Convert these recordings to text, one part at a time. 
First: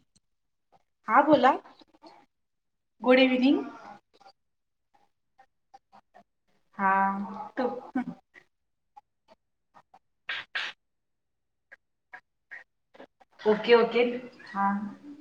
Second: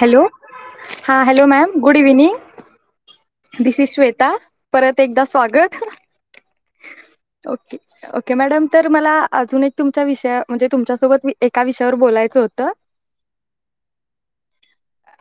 Hello, हा हां hello बोला ma'am good evening good evening this is Shweta परत एकदा स्वागत हा त ओके ओके मॅडम तर तुम्हाला अजून एक तुमच्या विषया म्हणजे तुमच्यासोबत एका विषयावर बोलायचं होतं. ओके ओके हा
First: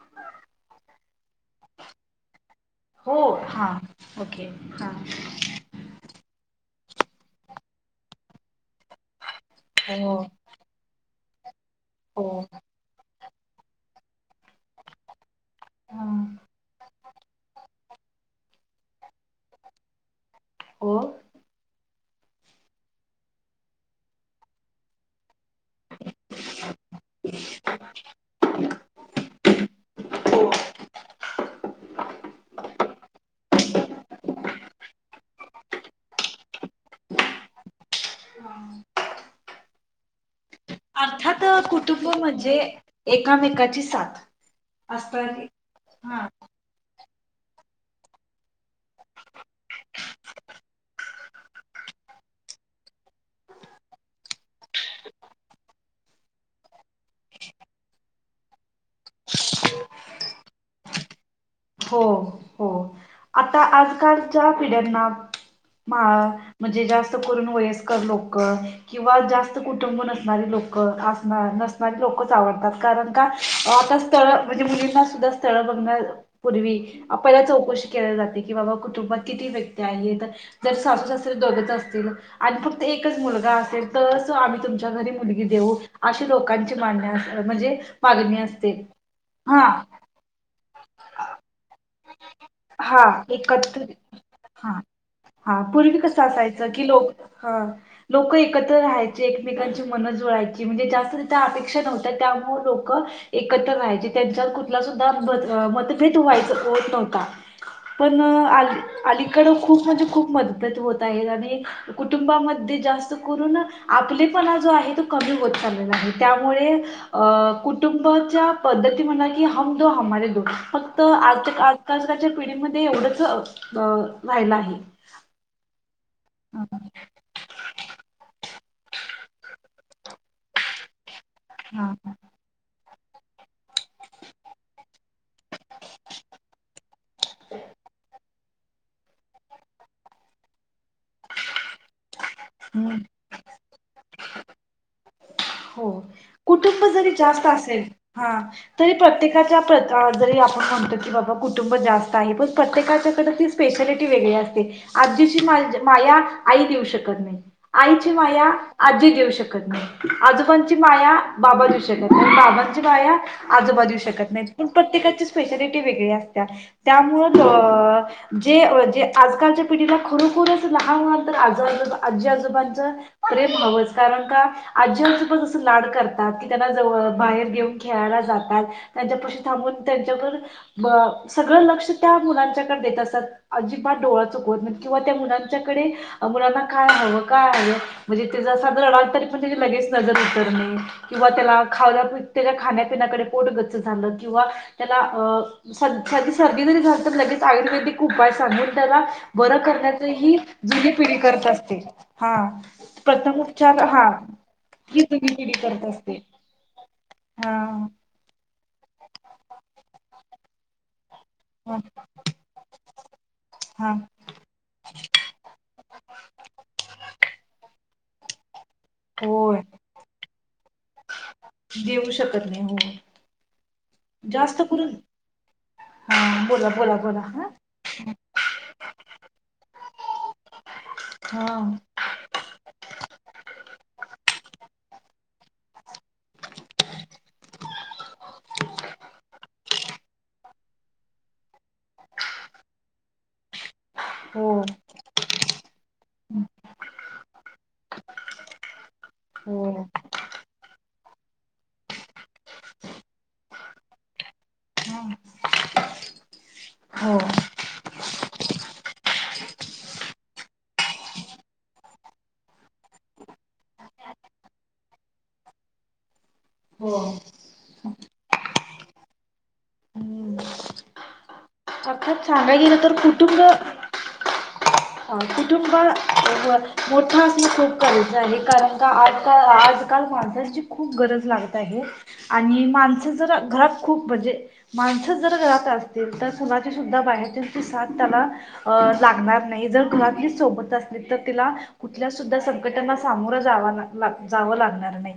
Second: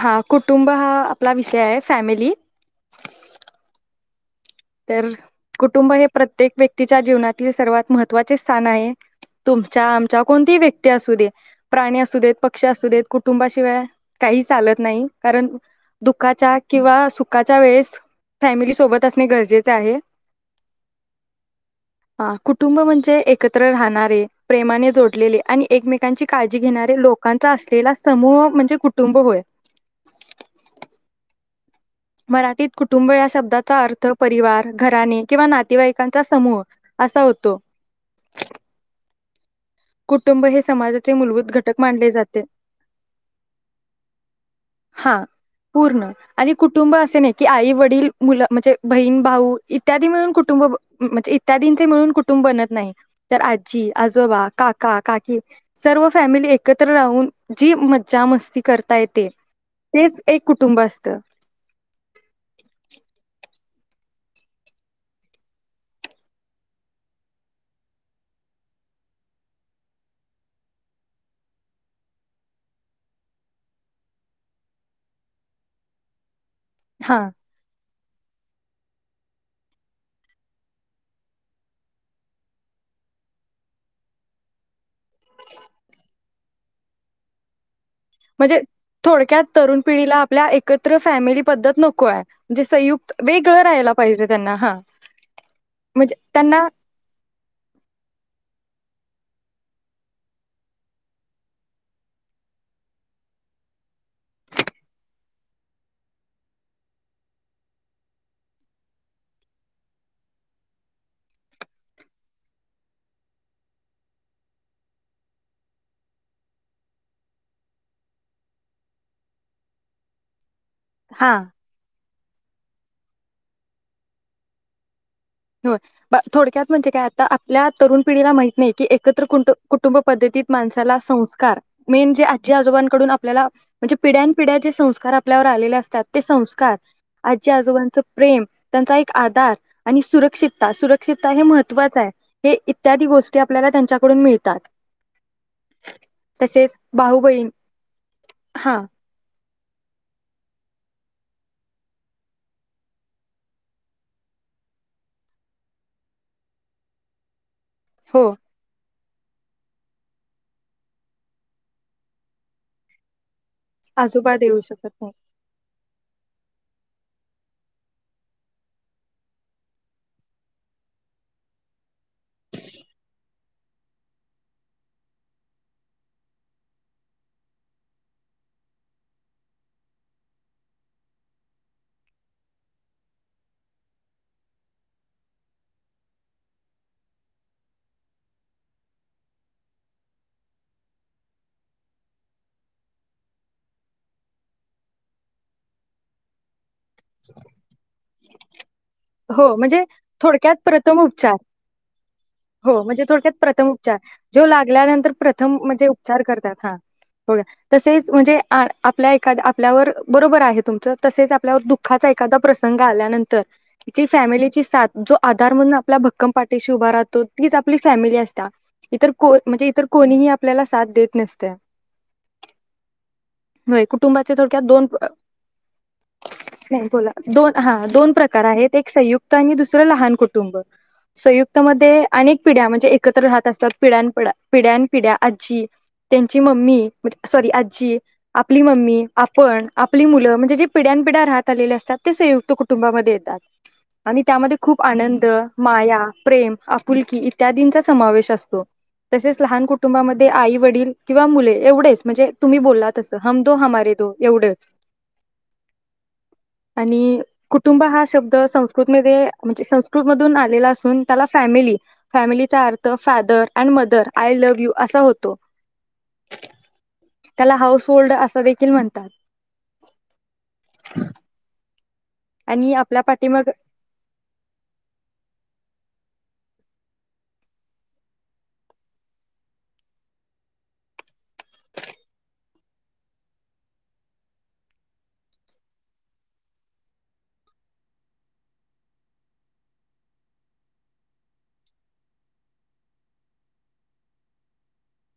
हा कुटुंब हा आपला विषय आहे फॅमिली हो हा ओके हा तर कुटुंब हे प्रत्येक व्य क्तिच्या जीवनातील सर्वात महत्त्वाचे स्थान आहे. तुमच्या हो आमच्या कोणती व्यक्ती असू दे, प्राणी असू हो देत पक्षी असू देत कुटुंबाशिवाय काही चालत नाही, कारण हा दुःखाच्या किंवा सुखाच्या वेळेस फॅमिली सोबत अस ने गरजेच आहे. हो ह कुटुंब म्हणजे एकत्र राहणारे, प्रेमाने जोडलेले आणि एकमेकांची काळजी घेणारे लोकांचा असलेला समूह म्हणजे कुटुंब होय. हो मराठीत कुटुंब या शब्दाचा अर्थ परिवार, घराने किंवा नातेवाईकांचा समूह असा होतो. [unintelligible] कुटुंब हे समाजाचे मूलभूत अर्थात घटक कुटुंब माडले जाते, म्हणजे एकामेकाची साथ हा असणारी पूर्ण हा आणि कुटुंब असे नाही. की आई - वडील, मुलं म्हणजे बहीण -भाऊ इत्यादी मिळून कुटुंब म्हणजे इत्यादींचे मिळून कुटुंब बनत नाही तर आजी -आजोबा, काक का -काकी सर्व फॅमिली एकत्र राहून, जी मज्जा -मस्ती करता येते तेच एक कुटुंब असत. हो हो आता आजकालच्या पिढ्यांना म्हणजे जास्त करून वयस्कर लोक किंवा जास्त कुटुंब नसणारी लोक असणार नसणारी लोकच आवडतात, कारण का आता स्थळ म्हणजे मुलींना सुद्धा स्थळ बघण्या पूर्वी हा आपल्याला चौकशी केली जाते की बाबा कुटुंबात किती व्यक्ती आहेत जर सासु -सासरे दोघचं असतील आणि फक्त एकच मुलगा असेल तरच आम्ही तुमच्या घरी मुलगी देऊ, अशी लोकांची मान्य म्हणजे मागणी म्हणजे असते थोडक्यात हा तरुण पिढीला आपल्या एक् कत्र फॅमिली पद्धत नको आहे म्हणजे हा संयुक्त वेगळं एकत्र राहायला पाहिजे त्यांना हा हा पूर्वी म्हणजे कसं त्यांना असायचं की लोक हा लोक एकत्र राहाय एकमेकांची मन जुळायची म्हणजे जास्त तिथे अपेक्षा नव्हत्या, त्यामुळे लोक एकत्र राहायचे त्यांच्यावर कुठला सुद्धा मतभेद व्हायचं होत नव्हता पण आली अलीकड खूप म्हणजे खूप मदभेद होत आहेत आणि कुटुंबामध्ये जास्त करून आपलेपणा जो आहे तो कमी होत चाललेला आहे. त्यामुळे अ कुटुंबाच्या पद्धती म्हणा कि हम दो हमारे दो फक्त हा आज आजकालच्या पिढीमध्ये एवढंच राहिलं आहे. होय. थोडक्यात म्हणजे काय आता आपल्या तरुण पिढीला माहीत नाहीये कि एकत्र कु कुटुंब पद्धतीत माणसाला संस् कार हा मेन हा जे आजी आजोबान कडून आपल्याला म्हणजे पिढ्यानं पिढ्या जे संस्कार आपल्यावर आलेले असतात ते संस्कार, आजी आजोबांच प्रेम, त्यांचा एक आधार आणि सुर सुरक्षितता, सुरक्षितता हे महत त्वचं आहे. हे हम्म. इत्यादी गोष्टी आपल्याला त्यांच्याकडून मिळतात. हो. तसेच कुटुंब जरी भाऊ जास्त बहीण असेल हा, तरी प्रत्येकाच्या जरी आपण म्हणतो की बाबा कुटुंब जास्त आहे. पण प्रत्येकाच्याकडे ती स्पेशालिटी वेगळी असते. आजीशी मा माया आई देऊ शकत नाही. आईची हो माया आजी देऊ शकत नाही. आजोबांची माया बाबा देऊ शकत नाहीत. बाबांची माया आजोबा देऊ शकत नाहीत. देऊ पण शकत नाही प्रत्येकाची स्पेशलि वेगळी असत्यां. त्यामुळं अ जे जे आजकालच्या पिढीला खरोखरचं लहान-लहान तर आजज आजी आजोबांचं प्रेम हवंच. कारण का? आजी आजोबा कसं लाड करतात, कि त्यांना जवळ, बाहेर घेऊन खेळायला जातात. त्यांच्या पशी थांबून त्यांच्या वर म सगळं लक्ष त्या मुलांच्याकडं देत असततात. अजिबात डोळा चुकवत नाईत किंवा त्या मुलांच्याकडे मुलांना काय हवं, काय हवं म्हणजे ते साधं रडालं तरी म्हणजे की लगेच नजर उतरणे किंवा त्याला खाऊला त्याच्या खाण्या पिण्याकडे, पोट गच्च झालं किंवा त्याला अ सं साधी सर्दी जरी झाली लगेच आयुर्वेदिक उपाय सांगून त्याला हो बरं म्हणजे करण्याचं ही थोडक्यात जुनी प्रथम पिढी उपचार करत असते. हां हो म्हणजे थोडक्यात प्रथम उपचार हा जो लागल्यानंतर खिचडी प्रथम करत म्हणजे असते. उपचार करतात. हा होय. हा तसेच म्हणजे आण आपल्या एखाद्य आपल्यावर बरोबर आहे तुमचं. तसेच आपल्यावर हा दुःखाचा एखादा प्रसंग आल्यानंतर हा जी फॅमिली ची साथ, जो आधार म्हणून आपल्या भक्कम पाठीशी उभा राहतो तीच आपली फॅमिली असत्यां इतर कोन होय म्हणजे इतर कोणीही आप आपल्याला साथ देत नसं देऊ शकत नाही. होय हो कुटुंबाचे जास्त थोडक्यात दोन करून हा बोला नाही बोला बोला हा दोन दोन प्रकार आहेत एक संयुक्त आणि दुसरं लहान कुटुंब. हा संयुक्तमध्ये अनेक पिढ्या म्हणजे एकत्र राहत असतात पिढ्यानं-पिढ्या-पिढ्यान- पिढ्या. आजी, त्यांची मम्मी म्हणजे सॉरी आजी आपली मम्मी, आपण, आपली मुलं म्हणजे जे पिढ्यानं पिढ्या राहत आलेले असतात ते संयुक्त कुटुंबामध्ये येतात. आणि हो त्यामध्ये खूप आनंद, माया, प्रेम, आपुलकी इत्यादींचा समावेश असतो. तसेच लहान हो कुटुंबामध्ये आई-वडील किंवा मुले एवढेचं म्हणजे तुम्ही बोलला तसं, हम दो हमारे दो एवढंच हा हो आणि कुटुंब हा शब्द संस्कृत मध्ये म्हणजे संस्कृत मधून आलेला असून त्याला फॅमिली, फॅमिलीचा अर्थ father and mother, I love you असा होतो. हो. त्याला हाऊस होल्ड असं देखील म्हणतात. अर्थात सांगाय आणि गेलं तर आपल्या पाठी कुटुंब मग अ कुटुंब मोठ असण खूप गरजेच आहे कारण का आजकाल आजकाल माणसाची खूप गरज लागत आहे आणि माणसं जर घरात खूप म्हणजे माणस जर घरात असतील कोणाचीच आता बाहेरच्यांची साथ त्याला अ लागणार नाही जर घरातली सोबत असली तर तिला कुठल्या सुद्धा संकटांना सामोरं जावा जावं लागणार नाही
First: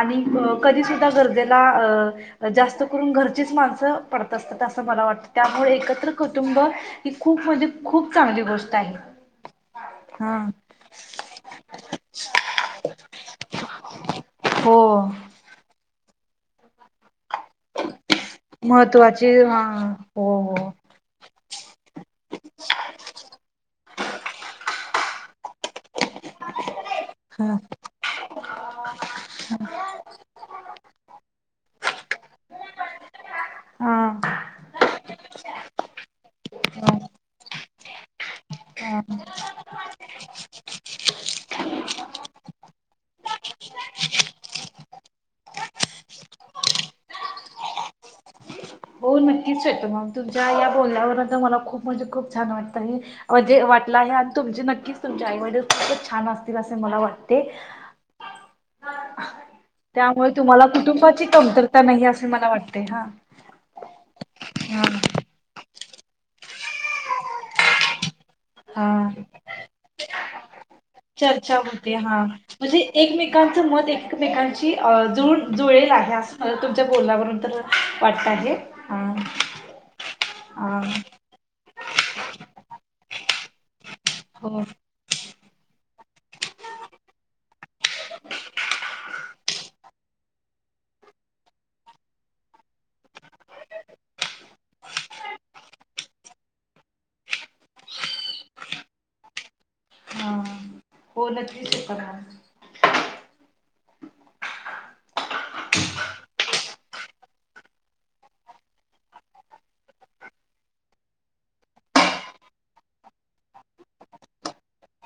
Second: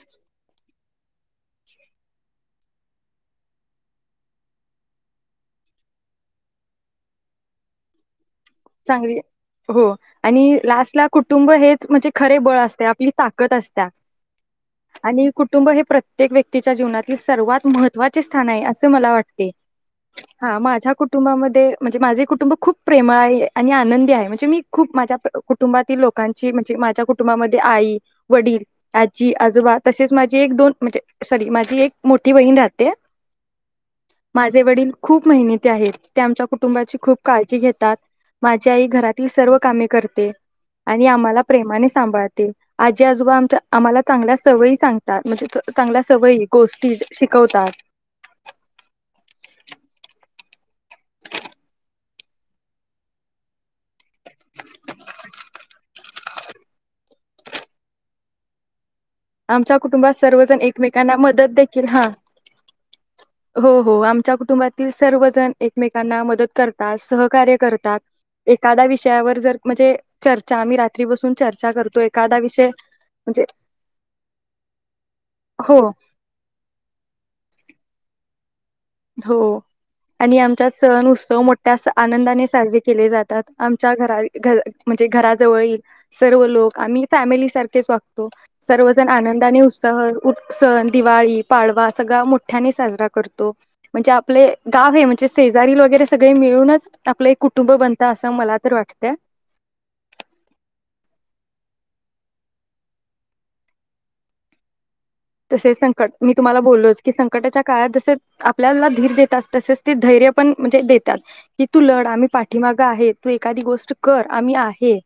आणि कधी सुद्धा गरजेला अ जास्त करून घरचीच माणसं पडत असतात असं मला वाटत त्या मुळे एकत्र कुटुंब ही खूप म्हणजे खूप चांगली गोष्ट आहे चांगली हो हा आणि लास्टला कुटुंब हेच म्हणजे खरे बळ असते आपली ताकद असत हो आणि कुटुंब हे प्रत्य तेक व्यक्ती च्या जीवनातील सर्वात महत्वाचे स्थान आहे अस मला महत्त्वाची वाटते हा हो हा हो. माझ्या कुटुंबामध्ये म्हणजे माझे कुटुंब खूप प्रेमळ आहे आणि आनंदी आहे म्हणजे मी खूप माझ्या कुटुंबातील लो लोकांची म्हणजे माझ्या हा. कुटुंबामध्ये आई वडील आजी आजोबा तसेच माझी एक दोन म्हणजे सॉरी माझी एक मोठी बहीण राहत हा माझे वडील खूप मेनती आहेत ते आमच्या कुटुंबाची हा. खूप काळजी घेत त्यात माझी आई घरातील सर्व कामे करते, आणि आम्हाला प्रेमाने सांभाळतील, आजी आजोबा आमच्या आम्हाला चांगल्या सवयी सांगतात म्हणजे च चांगल्या सवयी गोष्टी शिकवतात नक्कीचे तुमं तूमच्या एवा बोलण्यावरून त मला खूप म्हणजे खूप छान वाटतंय अं जे वाट ला आहे आणि तुमचे नक्कीच तुमचे आई वडील खूपच छा छान असतील असे मला वाटते आमच्या कुटुंबात त्यामुळे सर्वजण तुम्हाला एकमेकांना कुटुंबाची मदत कमतरता देखील नाही हां असे मला वाटते हा. हो-हो आम्ही च्या हा. कुटुंबातील सर्वजण एकमेकांना मदत करता सहकार्य करतात एखाद्या हा विषयावर जर म्हणजे चर्चा आम्ही रात्री बसून चर्चा होते करतो हा. एखादा विषय म्हणजे एकमेकांची अ जुळ हो जुळेल आहे असं तुमच्या बोलण्यावरून तर वाट्ता हे हो, आणि आमचा सण उत्सव मोठ्ठा असं आनंदाने साजरे केले जातात च्या घराळी घ हो म्हणजे घरात जवळील सर्व लोक आम्ही फॅमिली सारखेच वागतो, सर्वजण आनंदाने उत्साह उत् सण दिवाळी पाडवा सगळा मोठ्याने साजरा करतो म्हणजे आपले गाव हे म्हणजे शेजारील वगैरे सगळे मिळूनच आपलं एक कुटुंब बनतं असं मला तर वाटतं हो नक्कीच खरं तसे संकट, मी तुम्हाला बोललोच की संकटाच्या काळात जसं आपल्याला धीर देतात तसेच ते धैर्य पण म्हणजे देतात की तू लढ आम्ही पाठीमागं आहे तू एखादी गोष्ट कर आम्ही आहे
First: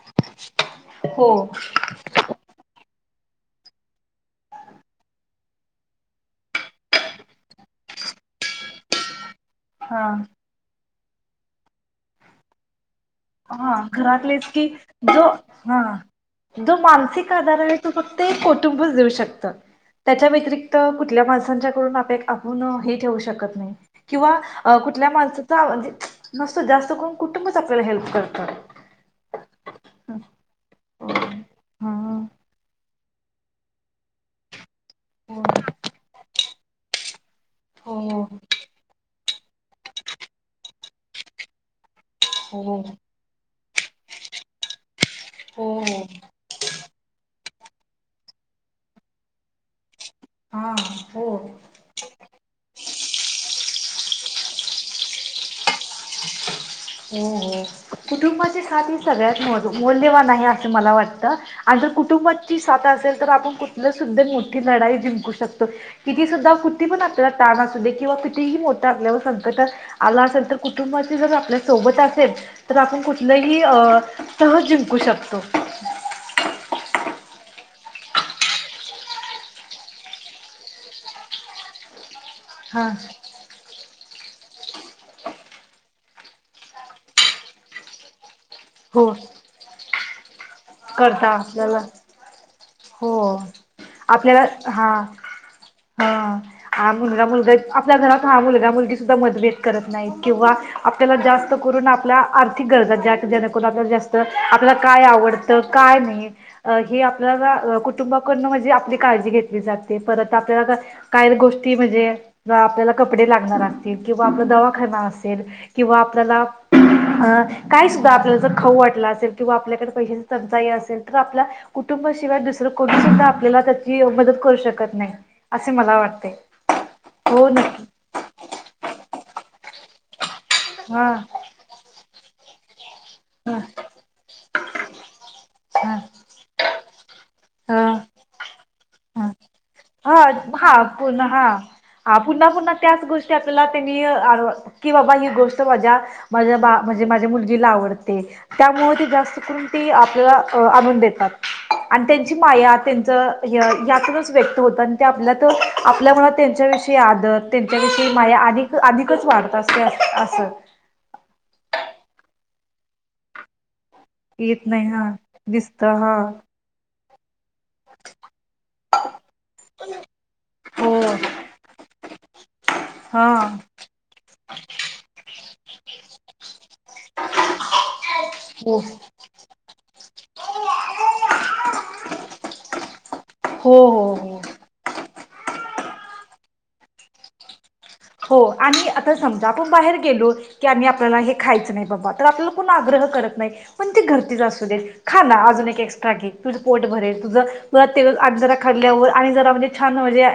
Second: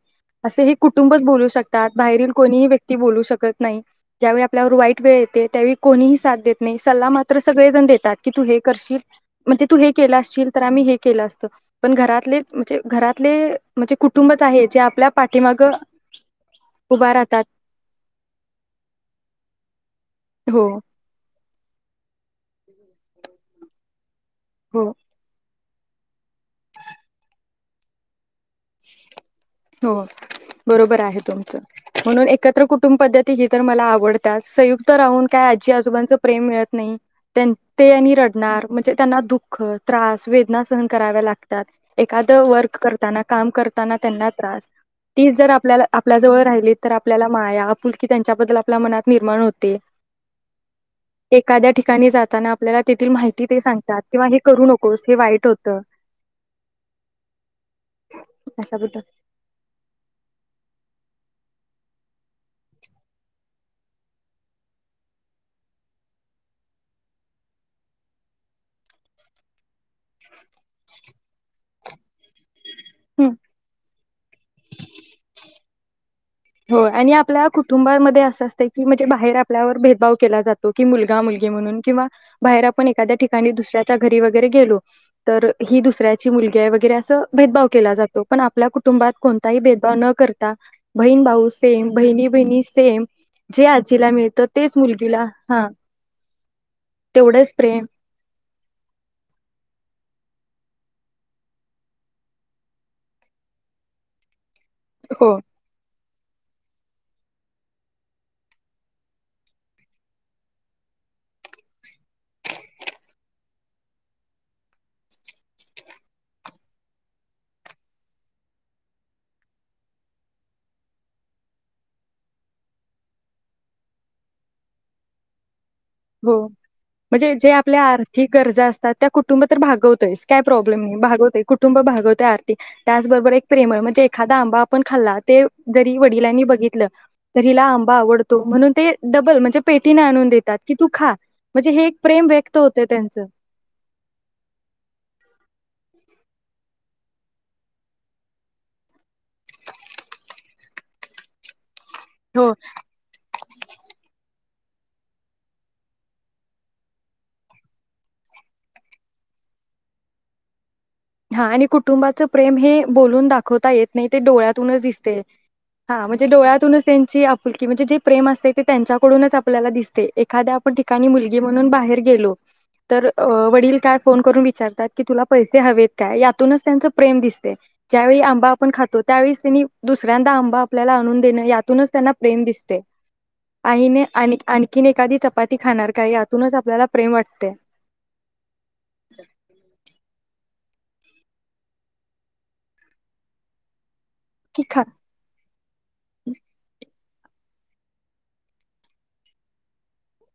असं हे कुटुंबच हो बोलू शकतात बाहेरील कोणीही व्यक्ती बोलू शकत नाही, ज्यावेळी आपल्यावर वाईट वेळ येते त्यावेळी कोणीही साथ देत नाही सल्ला मात्र सगळे जण देतात की तू हे करशील म्हणजे तू हे हा के असशील तर आम्ही हे केलं असत पण घरातले म्हणजे घरातले म्हणजे घरातले कुटुंबच आहे की जे आपल्या जो पाठीमाग हं जो उभा मानसिक राहतात आधार आहे तो फक्त एक कुटुंबच देऊ शकतं त्याच्या हो व्यतिरिक्त कुठल्या मज् संच्याकडून अपेक हून ही ठेवू शकत नाही. किंवा अ हो कुठल्या माणसा का म्हणजे, नुस्तं जास्त करून कुटुंबच आपल्याला हेल्प करतं. हो, बरोबर आहे तुमचं, हा म्हणून एकत्र कुटुंब पद्धती ही तर मला आवडताच, संयुक्त राहून काय आजी आजोबांच प्रेम मिळत नाही, तेन ते आणि हो हो रडणार म्हणजे त्यांना दुःख, त्रास, वेदना सहन कराव्या लागतात, एखादं वर्क हो करताना, काम करताना त्यांना त्रास, तीच जर हो आपल्याला हो आपल्या जवळ राहिली तर आपल्याला माया, आपुलकी त्यांच्याबद्दल आपल्या मनात निर्माण होते. हा हो एखाद्या ठिकाणी जाताना आपल्याला तेथील माहिती ते सांगतात किंवा हे करू नकोस हे वाईट होतं. माझे खाती अशाबद्दल सगळ्यात मोज मौल्यवान आहे असं मला वाटतं. आ आन जर कुटुंबाची साथ असेल तर आपण कुठलं सुद्धा मोठी लढाई जिंकू शकतो, किती सुद्धा कुठ्ती पण आपल्याला ताण असू दे किंवा कितीही मोठा आपल्यावर संकट आला असेल तर कुटुंबाची जर आपल्या सोबत असेल तर आपण कु [unintelligible] अ सहज जिंकू शकतो. होय, आणि आपल्या कुटुंबामध्ये असं असतंय की म्हणजे बाहेर आपल्यावर भेदभाव केला जातो की मुलगा-मुलगी म्हणून किंवा बाहेर आपण हा एखाद्या ठिकाणी दुसऱ्या च्या घरी वगैरे गेलो, तर ही दुसऱ्याची मुलगी आहे वगैरे असं भेदभाव केला जातो. पण आपल्या कुटुबात हो कोणताही भेद न करता, बहीण करता भाऊ आपल्याला सेम बहिणी बहिणी सेम हो जे आजीला मिळतं आपल्याला तेच हा मुलगीला हा हा हा मुलगा -मुलगा तेवढंच प्रेम आपल्या घरात हा मुलगा -मुलगी सुद्धा मतभेद करत नाहीत किंवा आपल्याला जास्त करून आपल्या आर्थिक गरजा ज्या जेणेकरून आपल्या जास्त आपल्याला, काय हो आवडतं? काय नाही हे आपल्याला कुटुंबाकडन म्हणजे आपली काळजी घेतली जाते. परत आपल्याला आता काय गोष्टी म्हणजे आपल्याला कपडे लागणार असतील किंवा आपलं दवाखाना असेल किंवा आपल्याला अ काय सुद्धा आपल्याला जर खाऊ वाटला असेल किंवा आपल्याकडे पैसे, टंचाई असेल तर आपल्या कुटुंबाशिवाय दुसरं कोणी सुद्धा आपल्याला त्याची मदत करू शकत नाही. असे मला वाटते हो म्हणजे हो जे आपल्या नक्की आर्थिक गरजा असतात त्या कु कुटुंब तर भागवतययस. काय प्रॉब्लेम नाही, हा भागवतय कुटुंब भागवतय अर्थी ते त्याचबरोबर एक ह प्रेमळ ह म्हणजे एखादा आंबा आपण खाल्लात त्या, ते जरी वडिलांनी बघितलं, तर हिला ह आंबा आवडतो म्हणून ते ह डबल म्हणजे, पेटीने हा आणून देतात. हा की तू खा पुन हा म्हणजे हे एक हा प्रेम पुन्हा व्यक्त पुन्हा होतय त्याच त्यांचं गोष्टी आपल्याला तेनि आ की बाबा ही गोष्ट माझ्या, माझ्या बा म्हणजे माझ्या मुलगीला आवडते, त्यामुळे जास्त करून ती आपल्याला आणून देतात. आणि त्यांची हो माया त्यांच य यातूनच व्यक्त होतान आपल्या त आपल्या मनात त्यांच्याविषयी आदर त्यांच्याविषयी माया अधिक अधिकच वाढत असते अस असं. हा आणि कुटुंबाचं प्रेम हे बोलून दाखवता येत नाही, ते येत डोळ्यातूनच नाही हा दिसते. दिसत हा म्हणजे डोळ्यातूनच त्यांन ची आप आपुलकी म्हणजे जे प्रेम असतय, ते त्यांच्याकडूनच आपल्याला दिसतय. एखाद्या आपण हो ठिकाणी मुलगी म्हणून बाहेर गेलो. तर हा वडील काय फोन करून विचारतात की, तुला? पैसे हवेत. का यातूनच त्यांच प्रेम दिसतय. ज्यावेळी आंबा आपण हो खातो त्यावेळीस तेनी. दुसऱ्यांदा आंबा आपल्याला आणून देणं यातूनच त्यांना प्रेम दिसतय. हो आईने हो आन हो आणखीन एखादी चप चपाती खाणार का यातूनच आपल्याला प्रेम वाटते. हो आणि आता समजा आपण बाहेर गेलो. की आम्ही आपल्याला हे खायचं नाही बाबा तर आपल्याला कोण आग्रह करत नाही. पण ती घरचीच की असू खा देत, खाना अजून एक एक्स्ट्रा घे तुझं पोट भरेल. तु जरा वातीळ आणि जरा खाल्यावर, आणि जरा म्हणजे छान म्हणजे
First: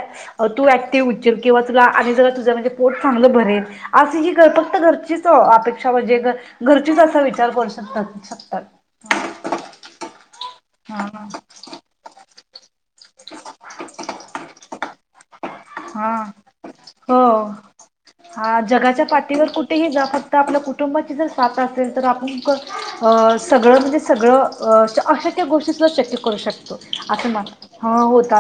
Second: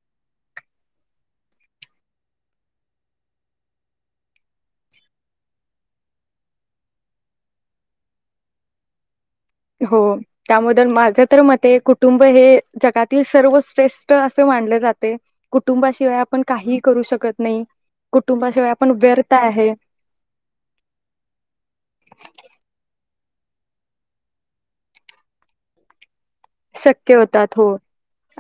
तू ऍक्टिव् व्हशिल किंवा तुला आणि जरा तूज तर पोट चांगलं भरेल अस, ही फक्त घरचीच अपेक्षा म्हणजे घरचीच असा विचार करू शकत शकतात. हो. त्यामधून माज्या हा तर मते कुटुंब हे जगात. ते सर्वश्रेष्ठ असं मानल जातय. हा कुटुंबाशिवाय आपण काही करू शकत हो नाही. हा कुटुंबाशिवाय आपण जगाच्या व्यर्थ पाठीवर आहे. कुठेही जा फक्त आपल्या कुटुंबाची जर साथ असेल तर आपण क अ सगळं म्हणजे सगळं अशक्य गोष्टी सुद्धा शक्य करू शकतो शक्य असं होतात मानतात. हो.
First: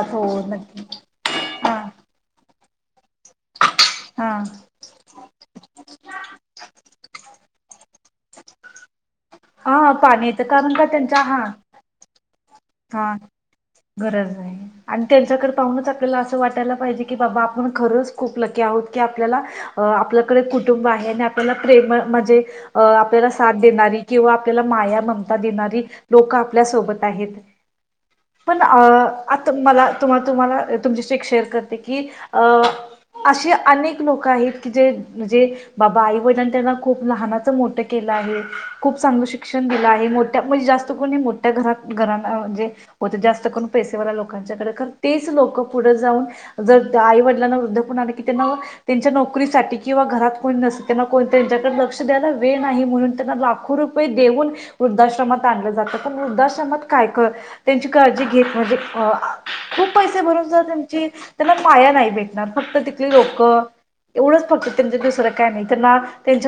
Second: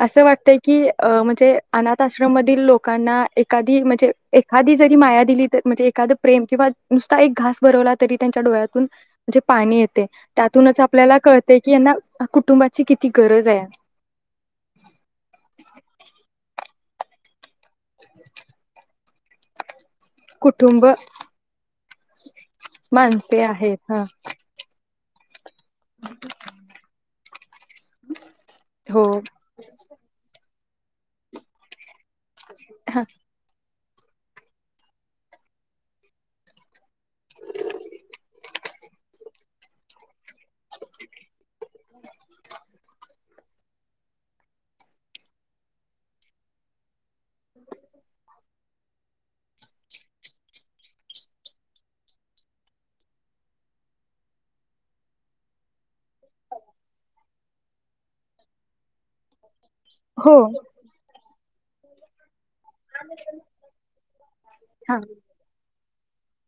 असं वाटतय की म्हणजे हा अनाथ आश्रमधील लोक. लोकांना एखादी म्हणजे हा एखादी जरी माया दिली, तर म्हणजे एखाद प्रेम किंवा नुसता एक घास भरवला त तरी त्यांच्या डोळ्यातून, म्हंजे पाणी हा येतय पाणी येतं कारण त्यातूनच का आपल्याला त्यांच्या हा कळते की, यांना कुटुंबाची किती हा गरज आहे. गरज आहे आणि त्यांच्याकडे पाहुूनच आपल्याला असं वाटायला पाहिजे, की बाबा आपण खरंच खूप लकी आहोत. कि आपल्याला अ आपल्याकडे कुटुंब आहे, आणि आपल्याला प्रेम म्हणजे अ आपल्याला माणसे साथ आहेत देणारी हा किंवा आपल्याला माया, ममता साथ देणारी लोक आपल्या सोबत आहेत, पण अ हो आता मला तुम्हा तुम्हाला तुमच्याशी एक शेर करते. की अ हा अशी अनेक लोक आहेत की जे म्हणजे बाबा आई वडिलांनी त्यांना खूप लहानाच मोठ केलं आहे. क्षण दिला आहे मो त्यामुळे जास्त कोणी मोठ्या घरात घराणं म्हणजे, हो जास्त जास्तकरून पैसेवाल्या लोकांच्याकड खर, तेच लोक पुढे जाऊन जर त्या आई वडिलांना वृद्धपन कि त्यांना त्यांच्या नोकरीसाठी किंवा घरात कोणी नसे त्यांना त्यांच्याकडे लक्ष द्यायला वेळ नाही म्हणून त्यांना लाखो रुपये देऊन वृद्धाश्रमात आणलं जातं. पण वृद्धाश्रमात काय कर त्यांची काळजी घेत म्हणजे अ खूप पैसे हो भरून जर त्यांची त्यांना माया नाही भेटणार. फक्त तिथली लोक, एवढंच फक्त त्यांच हा दुसरं काय नाही त्यांना त्यांच्या